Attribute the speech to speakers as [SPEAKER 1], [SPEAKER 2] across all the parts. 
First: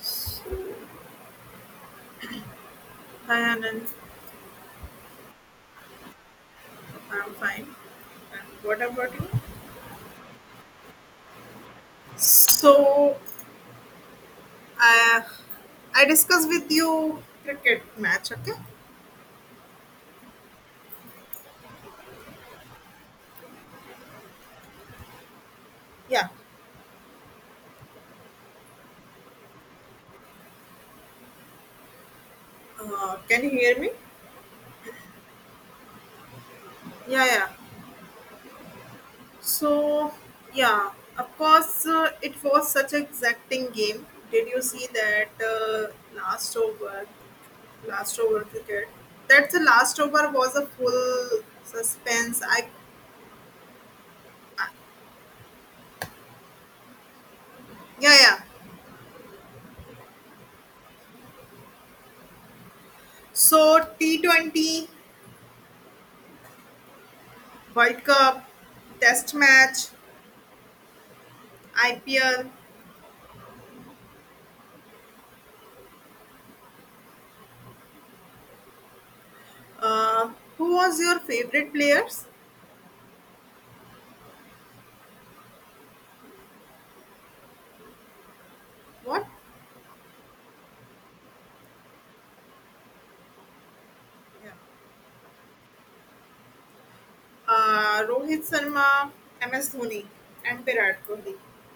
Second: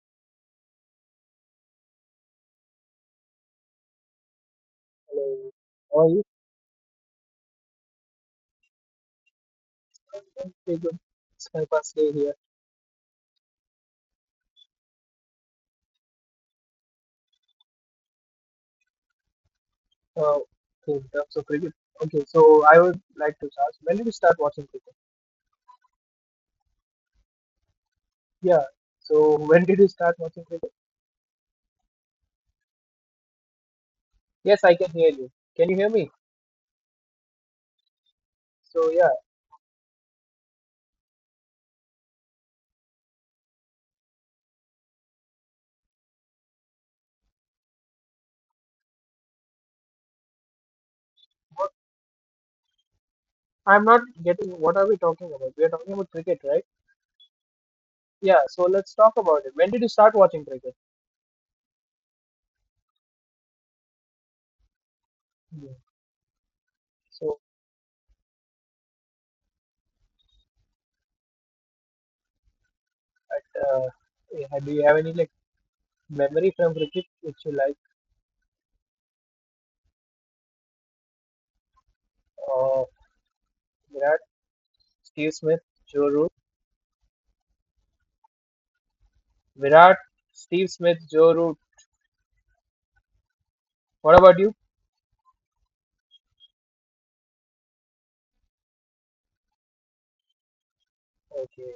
[SPEAKER 1] So, hi Anand,
[SPEAKER 2] Hello. Or you
[SPEAKER 1] I'm fine. And what about you?
[SPEAKER 2] can say good. It's my first day here.
[SPEAKER 1] So, uh, I discuss with you cricket match, okay?
[SPEAKER 2] Uh, okay, in terms of cricket. Okay, so I would like to ask, when did you start watching cricket?
[SPEAKER 1] Yeah.
[SPEAKER 2] Yeah. So when did you start watching cricket?
[SPEAKER 1] Can you hear me?
[SPEAKER 2] Yes, I can hear you. Can you hear me?
[SPEAKER 1] Yeah, yeah.
[SPEAKER 2] So yeah,
[SPEAKER 1] So, yeah, of course, it was such an exacting game. Did you see that last over cricket? That's the last over was a full
[SPEAKER 2] what,
[SPEAKER 1] suspense.
[SPEAKER 2] I'm not getting. What are we talking about? We are talking about cricket, right?
[SPEAKER 1] Yeah, yeah.
[SPEAKER 2] Yeah. So let's talk about it. When did you start watching cricket?
[SPEAKER 1] So T 20
[SPEAKER 2] Yeah. So
[SPEAKER 1] World Cup, Test match, IPL.
[SPEAKER 2] uh, yeah, do you have any like memory from cricket which you like?
[SPEAKER 1] Uh, who was your favorite players?
[SPEAKER 2] Uh, Virat, Steve Smith, Joe Root.
[SPEAKER 1] What?
[SPEAKER 2] Virat, Steve Smith, Joe Root. What about
[SPEAKER 1] Yeah.
[SPEAKER 2] you?
[SPEAKER 1] Rohit Sharma, MS Dhoni, and Virat Kohli.
[SPEAKER 2] Okay.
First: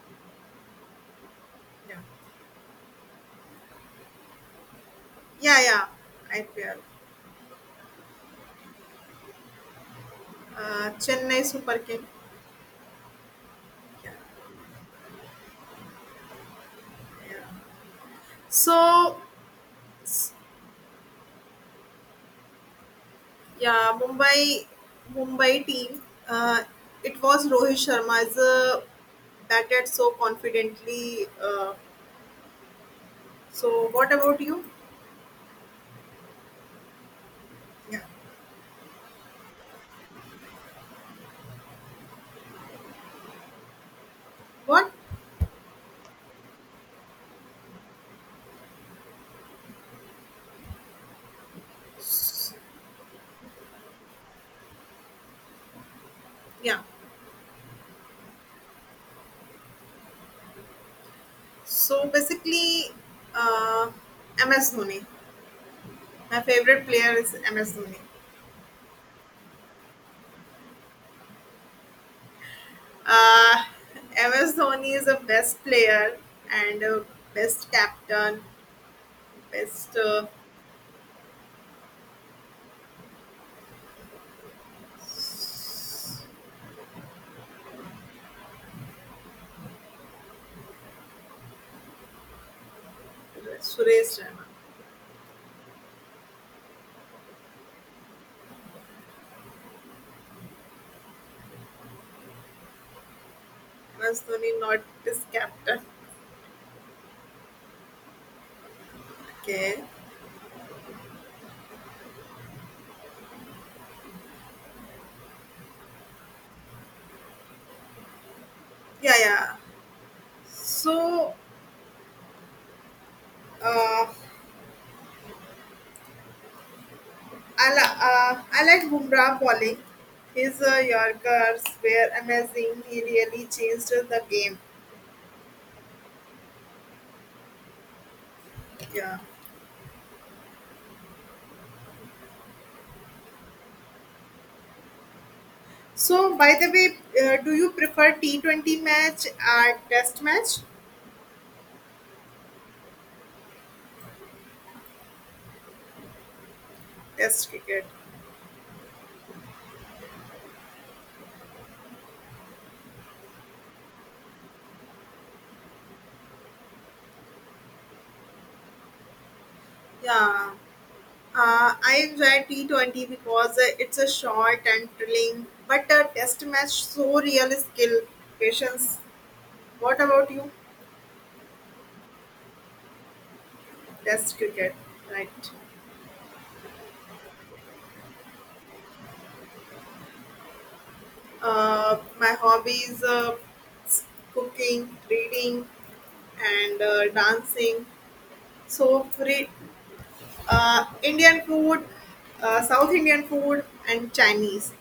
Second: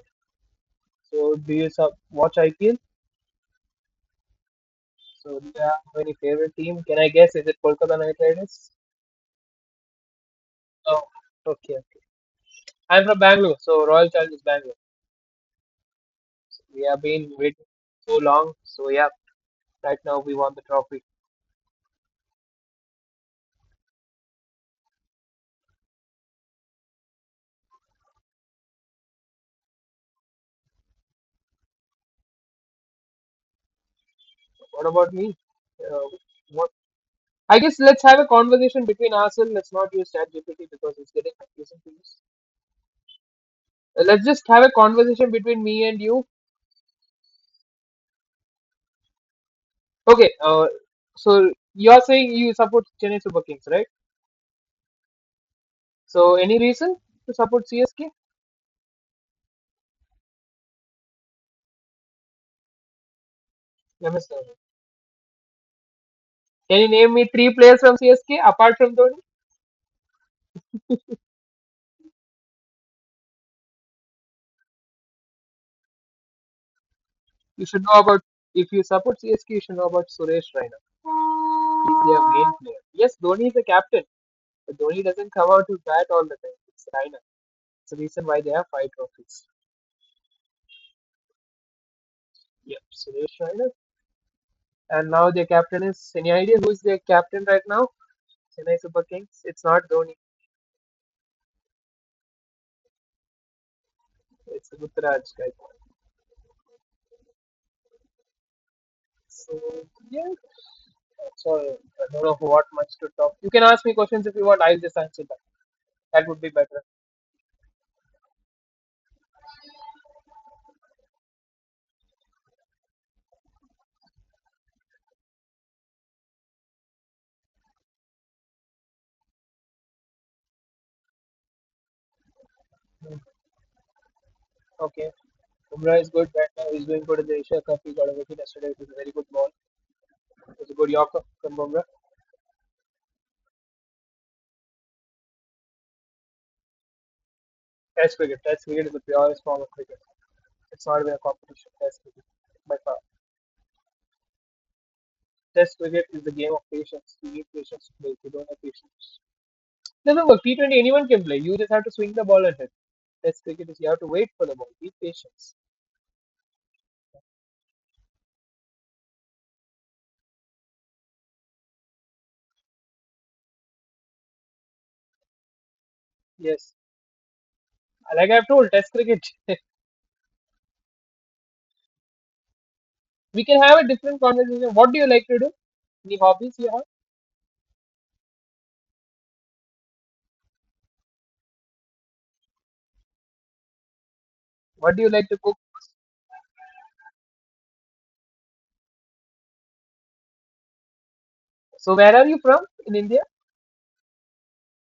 [SPEAKER 2] So do you
[SPEAKER 1] Yeah.
[SPEAKER 2] watch IPL? So do
[SPEAKER 1] Yeah,
[SPEAKER 2] you have
[SPEAKER 1] yeah.
[SPEAKER 2] any favorite
[SPEAKER 1] IPL.
[SPEAKER 2] team? Can I guess? Is it Kolkata Knight Riders? Oh,
[SPEAKER 1] Chennai
[SPEAKER 2] okay.
[SPEAKER 1] Super
[SPEAKER 2] okay.
[SPEAKER 1] King.
[SPEAKER 2] I'm from Bangalore, so Royal
[SPEAKER 1] Yeah,
[SPEAKER 2] Challengers Bangalore. So we have been
[SPEAKER 1] yeah.
[SPEAKER 2] waiting so long. So yeah,
[SPEAKER 1] So,
[SPEAKER 2] right now we
[SPEAKER 1] s-
[SPEAKER 2] won the trophy.
[SPEAKER 1] yeah, Mumbai team. Uh, it was Rohit Sharma is batted so confidently. What about you?
[SPEAKER 2] What about me? Uh, what? I guess
[SPEAKER 1] Yeah.
[SPEAKER 2] let's have a conversation between ourselves. Let's not use ChatGPT because it's getting confusing to use. Let's just have a
[SPEAKER 1] What?
[SPEAKER 2] conversation between me and you. Okay, so you are saying you support Chennai Super Kings, right? So any
[SPEAKER 1] Yeah.
[SPEAKER 2] reason to support CSK?
[SPEAKER 1] So basically, uh,
[SPEAKER 2] Let me see.
[SPEAKER 1] MS Dhoni. My
[SPEAKER 2] Can
[SPEAKER 1] favorite
[SPEAKER 2] you name
[SPEAKER 1] player
[SPEAKER 2] me
[SPEAKER 1] is
[SPEAKER 2] three
[SPEAKER 1] MS
[SPEAKER 2] players
[SPEAKER 1] Dhoni.
[SPEAKER 2] from CSK apart from Dhoni?
[SPEAKER 1] Uh, MS Dhoni is the best player and
[SPEAKER 2] You
[SPEAKER 1] best
[SPEAKER 2] should know about.
[SPEAKER 1] captain,
[SPEAKER 2] If you support CSK, you should know
[SPEAKER 1] best
[SPEAKER 2] about Suresh Raina. He's their main player. Yes, Dhoni is the captain, but Dhoni doesn't come out to bat all the time. It's Raina. It's the reason why they have five trophies. Yep, Suresh Raina.
[SPEAKER 1] Suresh Raina.
[SPEAKER 2] And now their captain is. Any idea who's their captain right now? Chennai Super Kings. It's not Dhoni.
[SPEAKER 1] MS Dhoni
[SPEAKER 2] It's
[SPEAKER 1] not his
[SPEAKER 2] Rutraj. guys.
[SPEAKER 1] captain.
[SPEAKER 2] So
[SPEAKER 1] Okay.
[SPEAKER 2] yeah. So I don't know what much to talk. You can ask me questions if you want. I'll just answer that. That would be better.
[SPEAKER 1] Yeah, yeah. So uh, I like Bumrah bowling. His Yorkers were amazing. He
[SPEAKER 2] Hmm.
[SPEAKER 1] really changed the game.
[SPEAKER 2] Okay. Umrah is good right now. He's doing good in the Asia Cup. He got a wicket yesterday. It was a very
[SPEAKER 1] Yeah.
[SPEAKER 2] good ball. It was a good Yorker from Bumrah.
[SPEAKER 1] So, by the way, do you prefer
[SPEAKER 2] Test cricket. Test
[SPEAKER 1] T20
[SPEAKER 2] cricket is the
[SPEAKER 1] match
[SPEAKER 2] purest form of
[SPEAKER 1] or
[SPEAKER 2] cricket.
[SPEAKER 1] Test match?
[SPEAKER 2] It's not even a competition. Test cricket by far. Test cricket is the game of patience. You need
[SPEAKER 1] Test cricket.
[SPEAKER 2] patience to play. If you don't have patience, doesn't work. T20 anyone can play. You just have to swing the ball at it. Test cricket is you have to wait for the ball. Be patient.
[SPEAKER 1] Yeah. I enjoy T20 because it's a short and thrilling, but a Test
[SPEAKER 2] Yes,
[SPEAKER 1] match so real skill,
[SPEAKER 2] like I've told, Test
[SPEAKER 1] patience.
[SPEAKER 2] cricket.
[SPEAKER 1] What about you?
[SPEAKER 2] We can have a different
[SPEAKER 1] Test cricket,
[SPEAKER 2] conversation. What do you
[SPEAKER 1] right?
[SPEAKER 2] like to do? Any hobbies you have?
[SPEAKER 1] My hobbies: s- cooking,
[SPEAKER 2] What do you like to cook?
[SPEAKER 1] reading, and dancing. So, re- Indian food,
[SPEAKER 2] So where are you from
[SPEAKER 1] South
[SPEAKER 2] in India?
[SPEAKER 1] Indian food, and Chinese.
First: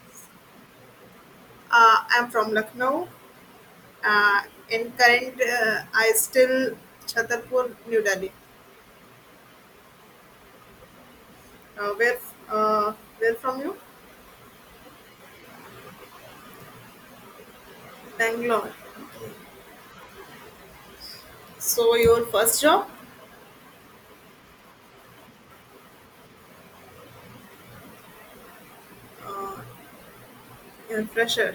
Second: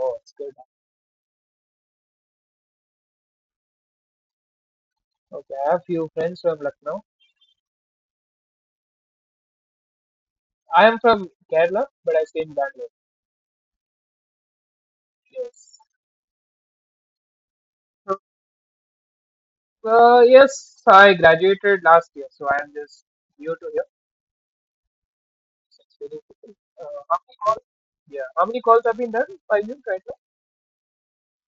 [SPEAKER 2] Oh, it's good.
[SPEAKER 1] I'm from Lucknow, uh, in current
[SPEAKER 2] Okay, I have few
[SPEAKER 1] I
[SPEAKER 2] friends from
[SPEAKER 1] still
[SPEAKER 2] Lucknow.
[SPEAKER 1] Chhatarpur, New Delhi.
[SPEAKER 2] I am from Kerala,
[SPEAKER 1] Uh,
[SPEAKER 2] but
[SPEAKER 1] where
[SPEAKER 2] I stay in Bangalore.
[SPEAKER 1] uh, where from you?
[SPEAKER 2] Yes. So
[SPEAKER 1] Bangalore.
[SPEAKER 2] yes, I graduated
[SPEAKER 1] So
[SPEAKER 2] last
[SPEAKER 1] your
[SPEAKER 2] year, so I
[SPEAKER 1] first
[SPEAKER 2] am
[SPEAKER 1] job,
[SPEAKER 2] just new to here. So it's very difficult. How many calls? Yeah, how many calls have been done by you right
[SPEAKER 1] you fresher.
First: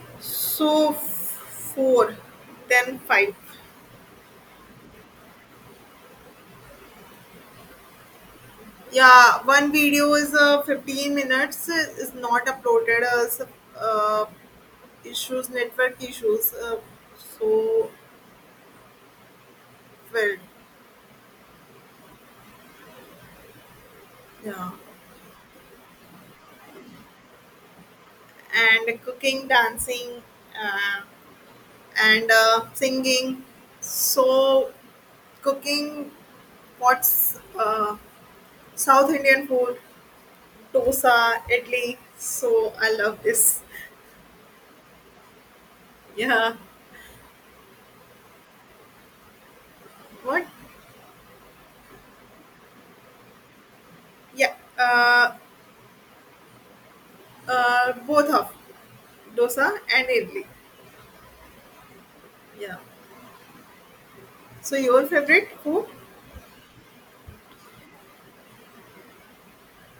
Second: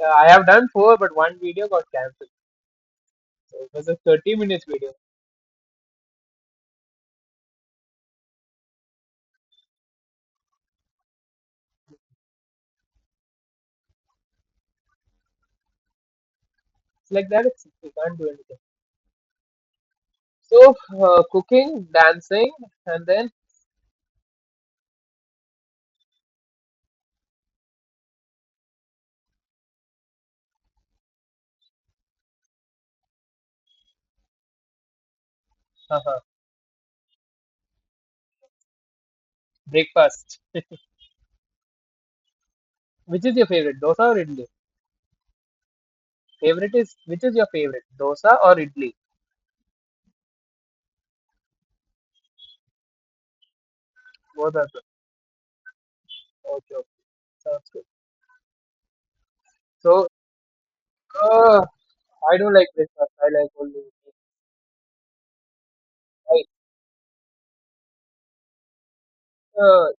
[SPEAKER 2] now? I have done
[SPEAKER 1] So f-
[SPEAKER 2] four, but one video got
[SPEAKER 1] four,
[SPEAKER 2] cancelled.
[SPEAKER 1] then five.
[SPEAKER 2] So it was a 30 minute minutes video.
[SPEAKER 1] Yeah, one video is 15 minutes is not uploaded as uh, issues network issues.
[SPEAKER 2] It's like that. It's,
[SPEAKER 1] So
[SPEAKER 2] you can't do anything.
[SPEAKER 1] Well,
[SPEAKER 2] So, cooking, dancing, and then
[SPEAKER 1] yeah. And cooking dancing uh, and singing so
[SPEAKER 2] uh
[SPEAKER 1] cooking what's South Indian food,
[SPEAKER 2] breakfast.
[SPEAKER 1] dosa, idli, so I love
[SPEAKER 2] Which is
[SPEAKER 1] this.
[SPEAKER 2] your favorite, dosa or idli?
[SPEAKER 1] Yeah,
[SPEAKER 2] Favorite is which is your favorite, dosa or idli?
[SPEAKER 1] what? Yeah.
[SPEAKER 2] Both are good. Okay, okay, sounds good.
[SPEAKER 1] Both of dosa and
[SPEAKER 2] So,
[SPEAKER 1] idli.
[SPEAKER 2] uh, I don't like
[SPEAKER 1] Yeah,
[SPEAKER 2] breakfast. I like only idli.
[SPEAKER 1] so your favorite food,
[SPEAKER 2] I uh,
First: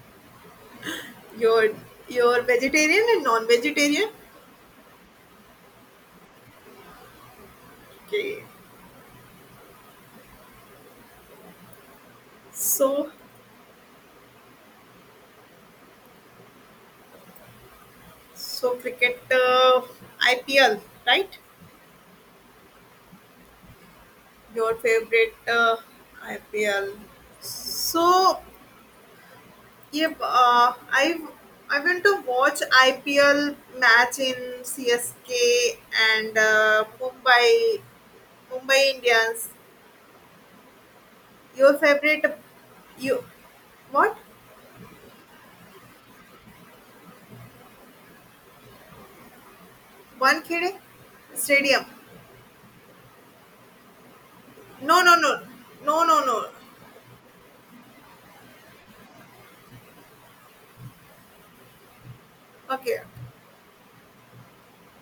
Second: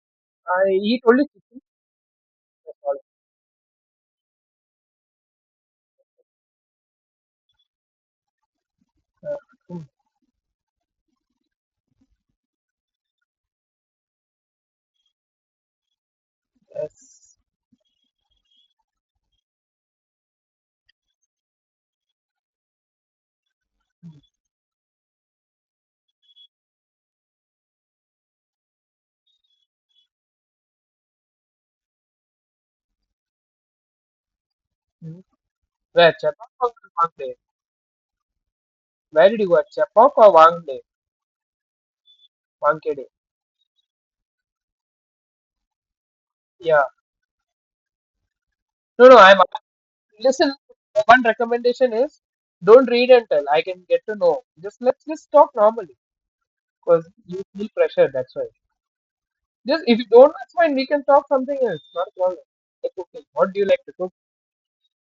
[SPEAKER 2] I eat only chicken.
[SPEAKER 1] your your
[SPEAKER 2] That's all.
[SPEAKER 1] vegetarian and non-vegetarian, okay,
[SPEAKER 2] Uh, mm,
[SPEAKER 1] so
[SPEAKER 2] yes.
[SPEAKER 1] so cricket, IPL, right? Your favorite IPL. So yeah. I went to watch IPL match in
[SPEAKER 2] Mhm.
[SPEAKER 1] CSK
[SPEAKER 2] Where
[SPEAKER 1] and
[SPEAKER 2] Chapak or Wangde?
[SPEAKER 1] Mumbai
[SPEAKER 2] Where did you
[SPEAKER 1] Indians.
[SPEAKER 2] go? Chapak or Wangde?
[SPEAKER 1] Your favorite,
[SPEAKER 2] Wangkede?
[SPEAKER 1] you, what?
[SPEAKER 2] Yeah. No, no. I'm
[SPEAKER 1] One
[SPEAKER 2] listen,
[SPEAKER 1] kidding?
[SPEAKER 2] one
[SPEAKER 1] Stadium.
[SPEAKER 2] recommendation is don't read and tell. I can get to know. Just
[SPEAKER 1] No,
[SPEAKER 2] let's
[SPEAKER 1] no, no,
[SPEAKER 2] just talk normally
[SPEAKER 1] no, no, no.
[SPEAKER 2] because you feel pressure, that's why. Just if you don't, that's fine. We can talk something else, not a problem. Like,
[SPEAKER 1] Okay,
[SPEAKER 2] cooking, what do you like to cook?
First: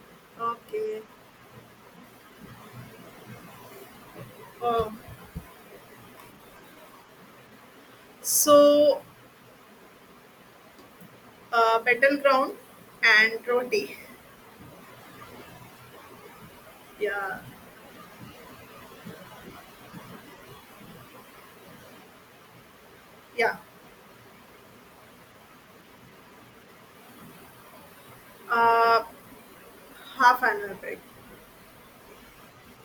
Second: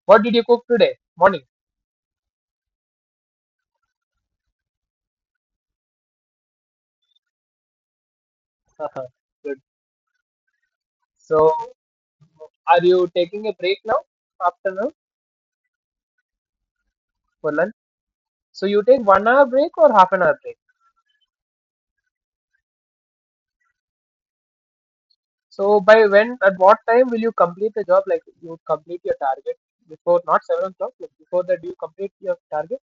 [SPEAKER 2] What did you cook today
[SPEAKER 1] okay.
[SPEAKER 2] morning?
[SPEAKER 1] Oh, so
[SPEAKER 2] Good. So
[SPEAKER 1] battleground
[SPEAKER 2] are you
[SPEAKER 1] and
[SPEAKER 2] taking a break
[SPEAKER 1] roti.
[SPEAKER 2] now, afternoon,
[SPEAKER 1] Yeah,
[SPEAKER 2] for lunch? So you take 1 hour break or half an hour break?
[SPEAKER 1] yeah.
[SPEAKER 2] So by when, at what time will you complete the job? Like you
[SPEAKER 1] Uh,
[SPEAKER 2] complete your target before,
[SPEAKER 1] Half
[SPEAKER 2] not
[SPEAKER 1] an
[SPEAKER 2] seven
[SPEAKER 1] hour
[SPEAKER 2] o'clock
[SPEAKER 1] break.
[SPEAKER 2] like before that do you complete your target?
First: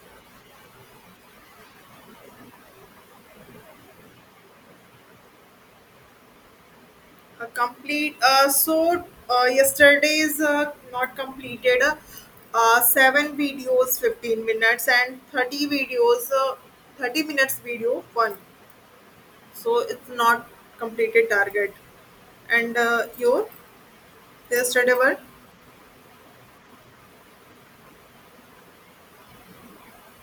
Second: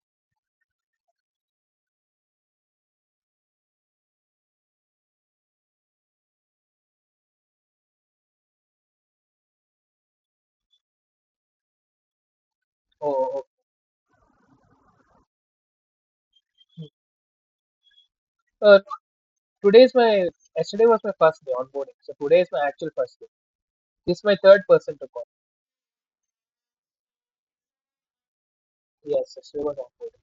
[SPEAKER 1] A complete. Yesterday's not completed. Seven
[SPEAKER 2] Oh,
[SPEAKER 1] videos, 15 minutes, and 30 videos,
[SPEAKER 2] okay.
[SPEAKER 1] 30 minutes video one.
[SPEAKER 2] Uh,
[SPEAKER 1] So
[SPEAKER 2] today is
[SPEAKER 1] it's
[SPEAKER 2] my
[SPEAKER 1] not
[SPEAKER 2] yesterday was my
[SPEAKER 1] completed
[SPEAKER 2] first day
[SPEAKER 1] target.
[SPEAKER 2] onboarding, so today is my
[SPEAKER 1] And
[SPEAKER 2] actual first day.
[SPEAKER 1] your
[SPEAKER 2] This is my third
[SPEAKER 1] yesterday
[SPEAKER 2] person to
[SPEAKER 1] were
[SPEAKER 2] call. Yes, yesterday was onboarding.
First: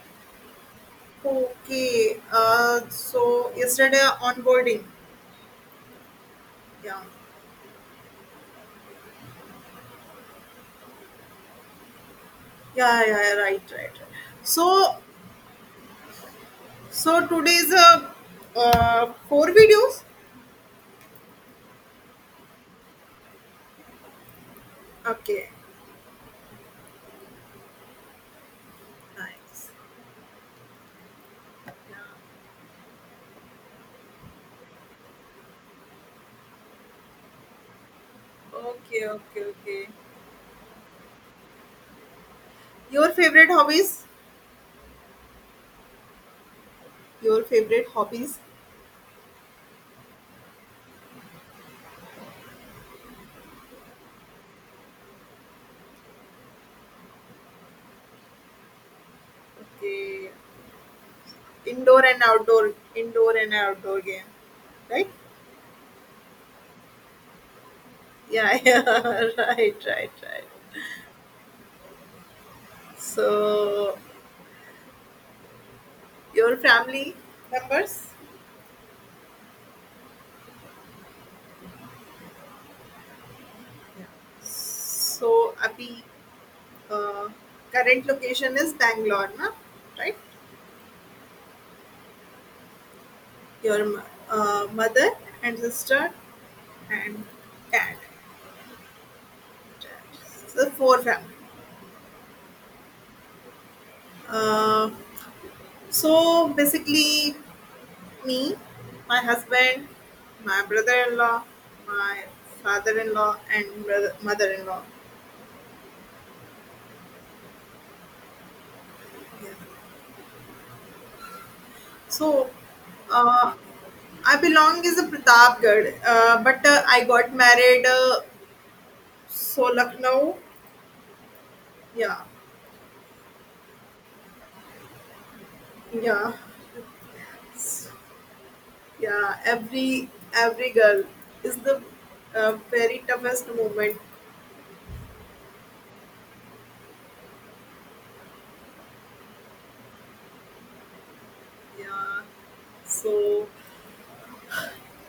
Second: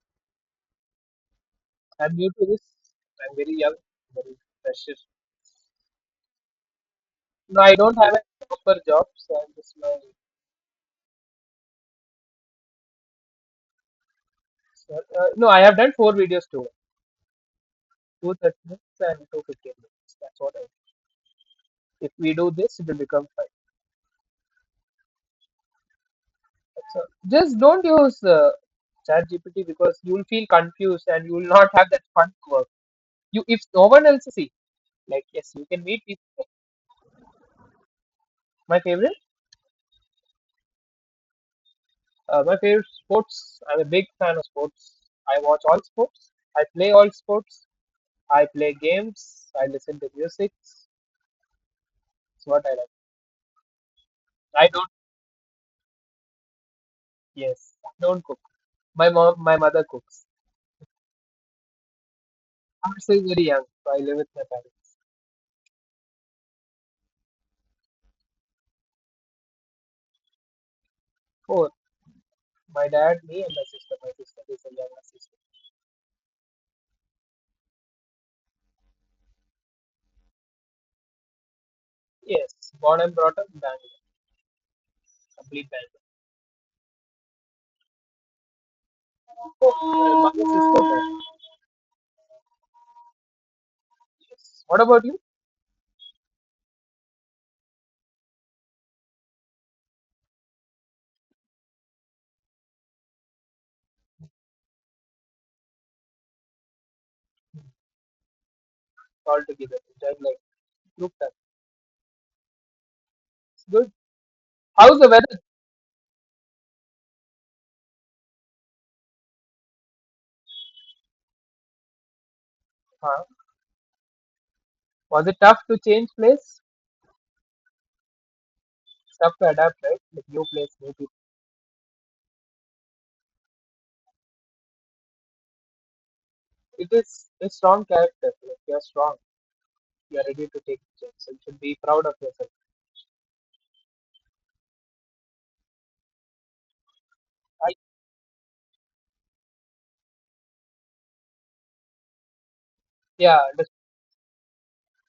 [SPEAKER 2] I'm
[SPEAKER 1] okay.
[SPEAKER 2] new to this. I'm very young,
[SPEAKER 1] Yesterday
[SPEAKER 2] very
[SPEAKER 1] onboarding.
[SPEAKER 2] precious.
[SPEAKER 1] Yeah.
[SPEAKER 2] No, I don't have a proper job, so I'm just my.
[SPEAKER 1] Yeah, yeah, yeah, right, right, right.
[SPEAKER 2] So,
[SPEAKER 1] So,
[SPEAKER 2] No, I have done four videos too,
[SPEAKER 1] so today's
[SPEAKER 2] 2 30 minutes and two
[SPEAKER 1] four
[SPEAKER 2] fifteen
[SPEAKER 1] videos.
[SPEAKER 2] minutes. That's what I. If we do this, it will become five.
[SPEAKER 1] Okay,
[SPEAKER 2] So just don't use GPT
[SPEAKER 1] nice.
[SPEAKER 2] because you will feel confused and you will not have that fun work. You, if no one else see, like, yes, you can meet people.
[SPEAKER 1] Yeah.
[SPEAKER 2] My
[SPEAKER 1] Okay,
[SPEAKER 2] favorite,
[SPEAKER 1] okay, okay.
[SPEAKER 2] my favorite
[SPEAKER 1] Your favorite
[SPEAKER 2] sports. I'm a
[SPEAKER 1] hobbies?
[SPEAKER 2] big fan of sports. I watch all sports. I play all
[SPEAKER 1] Your
[SPEAKER 2] sports.
[SPEAKER 1] favorite hobbies?
[SPEAKER 2] I play games. I listen to music. It's what I like. I don't. Yes, I don't cook. My mother cooks.
[SPEAKER 1] Okay. Indoor and outdoor,
[SPEAKER 2] I'm still
[SPEAKER 1] indoor
[SPEAKER 2] very
[SPEAKER 1] and
[SPEAKER 2] young, so I
[SPEAKER 1] outdoor
[SPEAKER 2] live
[SPEAKER 1] game,
[SPEAKER 2] with my parents.
[SPEAKER 1] right? Yeah, yeah, right, right, right.
[SPEAKER 2] Four. My dad, me, and my sister.
[SPEAKER 1] So,
[SPEAKER 2] My sister is a younger sister.
[SPEAKER 1] your family members?
[SPEAKER 2] Yes, born and brought up in Bangalore,
[SPEAKER 1] So,
[SPEAKER 2] complete Bangalore.
[SPEAKER 1] Abhi, uh, current location is Bangalore, na? Right?
[SPEAKER 2] Brother.
[SPEAKER 1] your m-
[SPEAKER 2] Yes. What about
[SPEAKER 1] mother
[SPEAKER 2] you?
[SPEAKER 1] and sister and dad. So four family. Uh, so basically, me, my
[SPEAKER 2] All together,
[SPEAKER 1] husband,
[SPEAKER 2] just like
[SPEAKER 1] my
[SPEAKER 2] group time.
[SPEAKER 1] brother-in-law, my father-in-law,
[SPEAKER 2] It's
[SPEAKER 1] and
[SPEAKER 2] good.
[SPEAKER 1] brother- mother-in-law.
[SPEAKER 2] How's the weather?
[SPEAKER 1] Yeah. So
[SPEAKER 2] Huh.
[SPEAKER 1] uh, I belong is a
[SPEAKER 2] Was it tough to
[SPEAKER 1] Pratapgarh,
[SPEAKER 2] change
[SPEAKER 1] uh,
[SPEAKER 2] place?
[SPEAKER 1] but uh, I got married.
[SPEAKER 2] It's tough to adapt, right? Like
[SPEAKER 1] Lucknow.
[SPEAKER 2] new place, new people.
[SPEAKER 1] Yeah, yeah.
[SPEAKER 2] It is a strong character. Like you're strong.
[SPEAKER 1] Yeah, every
[SPEAKER 2] You're ready to
[SPEAKER 1] every
[SPEAKER 2] take
[SPEAKER 1] girl
[SPEAKER 2] the change. So you
[SPEAKER 1] is
[SPEAKER 2] should be
[SPEAKER 1] the
[SPEAKER 2] proud of yourself.
[SPEAKER 1] very toughest moment.
[SPEAKER 2] I,
[SPEAKER 1] Yeah,
[SPEAKER 2] yeah,
[SPEAKER 1] so
[SPEAKER 2] just,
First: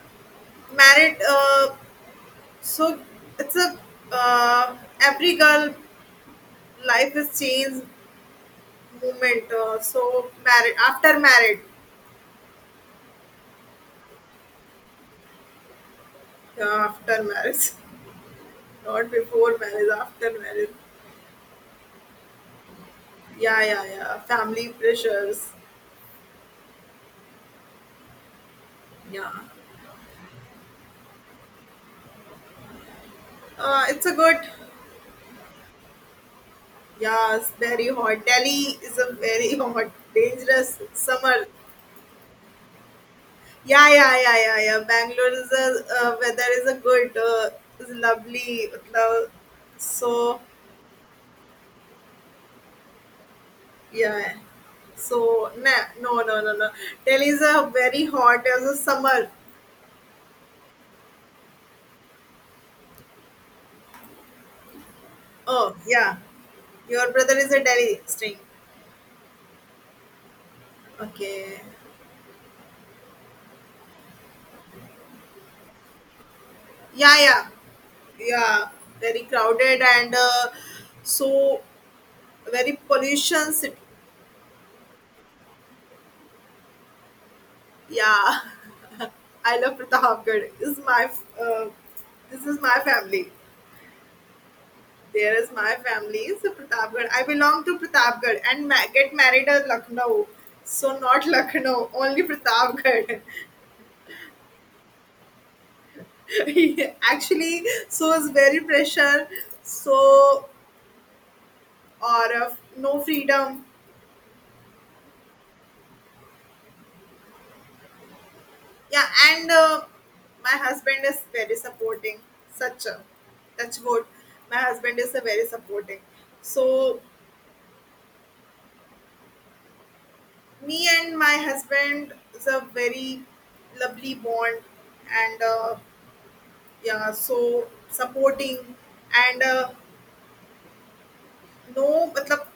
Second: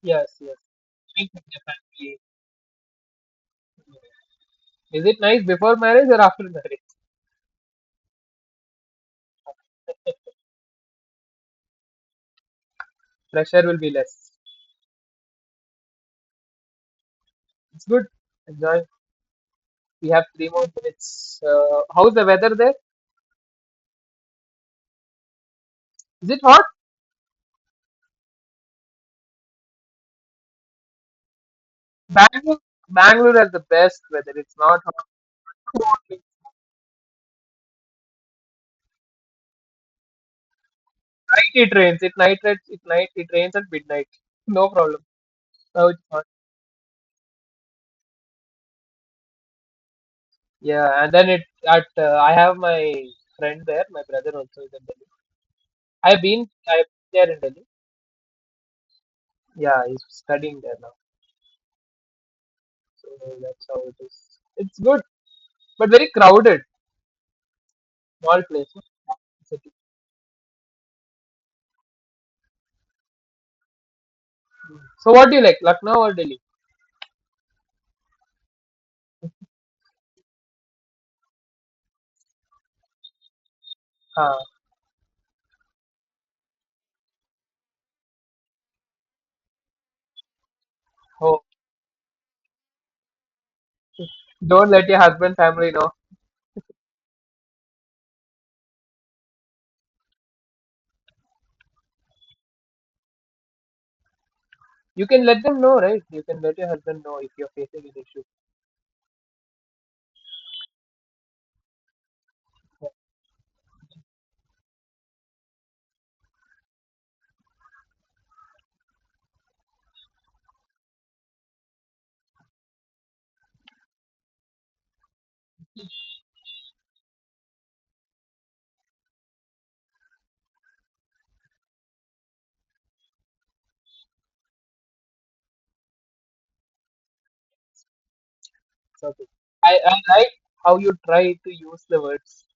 [SPEAKER 2] yes, yes.
[SPEAKER 1] married.
[SPEAKER 2] Think with your family.
[SPEAKER 1] So it's a uh,
[SPEAKER 2] Is it
[SPEAKER 1] every
[SPEAKER 2] nice
[SPEAKER 1] girl
[SPEAKER 2] before marriage or after marriage?
[SPEAKER 1] life is changed moment. So married after married,
[SPEAKER 2] Pressure will be less.
[SPEAKER 1] yeah, after marriage,
[SPEAKER 2] It's good. Enjoy.
[SPEAKER 1] not before marriage,
[SPEAKER 2] We have
[SPEAKER 1] after
[SPEAKER 2] three more
[SPEAKER 1] marriage.
[SPEAKER 2] minutes. How's the weather there?
[SPEAKER 1] Yeah, yeah, yeah. Family pressures.
[SPEAKER 2] Is it hot?
[SPEAKER 1] Yeah,
[SPEAKER 2] Bangalore, Bangalore has the best
[SPEAKER 1] it's a
[SPEAKER 2] weather.
[SPEAKER 1] good.
[SPEAKER 2] It's not hot.
[SPEAKER 1] Yes, very hot. Delhi is a very hot, dangerous summer.
[SPEAKER 2] Night it rains. It rains at
[SPEAKER 1] Yeah,
[SPEAKER 2] midnight.
[SPEAKER 1] yeah, yeah, yeah,
[SPEAKER 2] No
[SPEAKER 1] yeah.
[SPEAKER 2] problem.
[SPEAKER 1] Bangalore is a
[SPEAKER 2] Oh, it's fun.
[SPEAKER 1] weather is a good, is lovely. मतलब, So
[SPEAKER 2] Yeah, and then it at I have my friend there. My brother
[SPEAKER 1] yeah,
[SPEAKER 2] also is in Delhi.
[SPEAKER 1] nah, no, no, no, no.
[SPEAKER 2] I've been
[SPEAKER 1] Delhi
[SPEAKER 2] there in
[SPEAKER 1] is
[SPEAKER 2] Delhi.
[SPEAKER 1] a very hot as a summer.
[SPEAKER 2] Yeah, he's studying there now. So that's how it is. It's good,
[SPEAKER 1] Oh
[SPEAKER 2] but very
[SPEAKER 1] yeah,
[SPEAKER 2] crowded.
[SPEAKER 1] your brother is a Delhi string.
[SPEAKER 2] Small place, no? City.
[SPEAKER 1] Okay.
[SPEAKER 2] So what do you like, Lucknow or Delhi?
[SPEAKER 1] Yeah, yeah, yeah. Very crowded and so very pollution city.
[SPEAKER 2] Huh.
[SPEAKER 1] Yeah, I love Pratapgarh. This is my
[SPEAKER 2] Oh,
[SPEAKER 1] uh, this is my family.
[SPEAKER 2] don't let your husband
[SPEAKER 1] There is
[SPEAKER 2] family
[SPEAKER 1] my
[SPEAKER 2] know.
[SPEAKER 1] family. So Pratapgarh. I belong to Pratapgarh and get married at Lucknow. So not Lucknow, only Pratapgarh.
[SPEAKER 2] You can let them know, right? You can let your husband know if you're
[SPEAKER 1] Actually,
[SPEAKER 2] facing an
[SPEAKER 1] so
[SPEAKER 2] issue.
[SPEAKER 1] it's very pressure. So or no freedom. Yeah, and my husband is very supporting. Such a touch wood. My husband is a very supporting. So me and my husband is a very lovely bond and yeah so supporting
[SPEAKER 2] It's okay.
[SPEAKER 1] and
[SPEAKER 2] I like how you try to use
[SPEAKER 1] no
[SPEAKER 2] the words.
[SPEAKER 1] matlab,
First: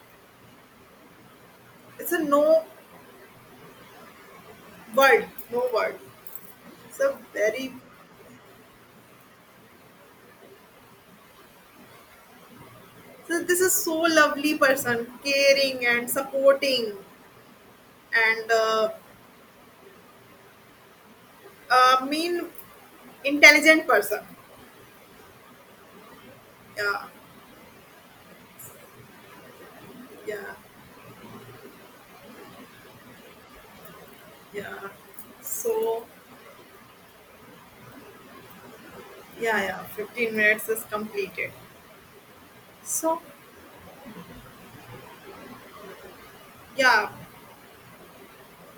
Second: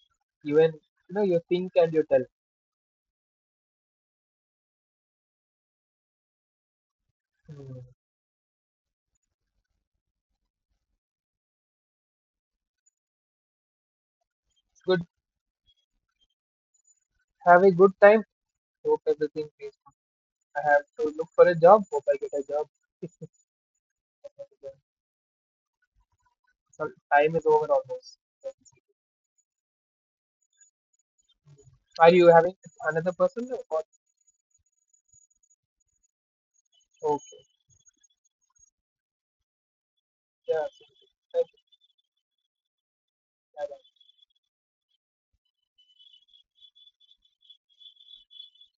[SPEAKER 2] Even you know you think and you
[SPEAKER 1] it's a
[SPEAKER 2] tell.
[SPEAKER 1] no word no word it's a very
[SPEAKER 2] Hmm. It's
[SPEAKER 1] so this is so lovely
[SPEAKER 2] good.
[SPEAKER 1] person caring and supporting
[SPEAKER 2] Have a good time.
[SPEAKER 1] and
[SPEAKER 2] Hope everything is good. I have to look for a job. Hope I get a
[SPEAKER 1] mean
[SPEAKER 2] job.
[SPEAKER 1] intelligent person.
[SPEAKER 2] So
[SPEAKER 1] Yeah,
[SPEAKER 2] time is over almost.
[SPEAKER 1] yeah,
[SPEAKER 2] Are you having another person? Or what?
[SPEAKER 1] yeah, so
[SPEAKER 2] Okay.
[SPEAKER 1] yeah, yeah, 15 minutes
[SPEAKER 2] Yeah.
[SPEAKER 1] is
[SPEAKER 2] Thank
[SPEAKER 1] completed, so
[SPEAKER 2] you.
[SPEAKER 1] yeah.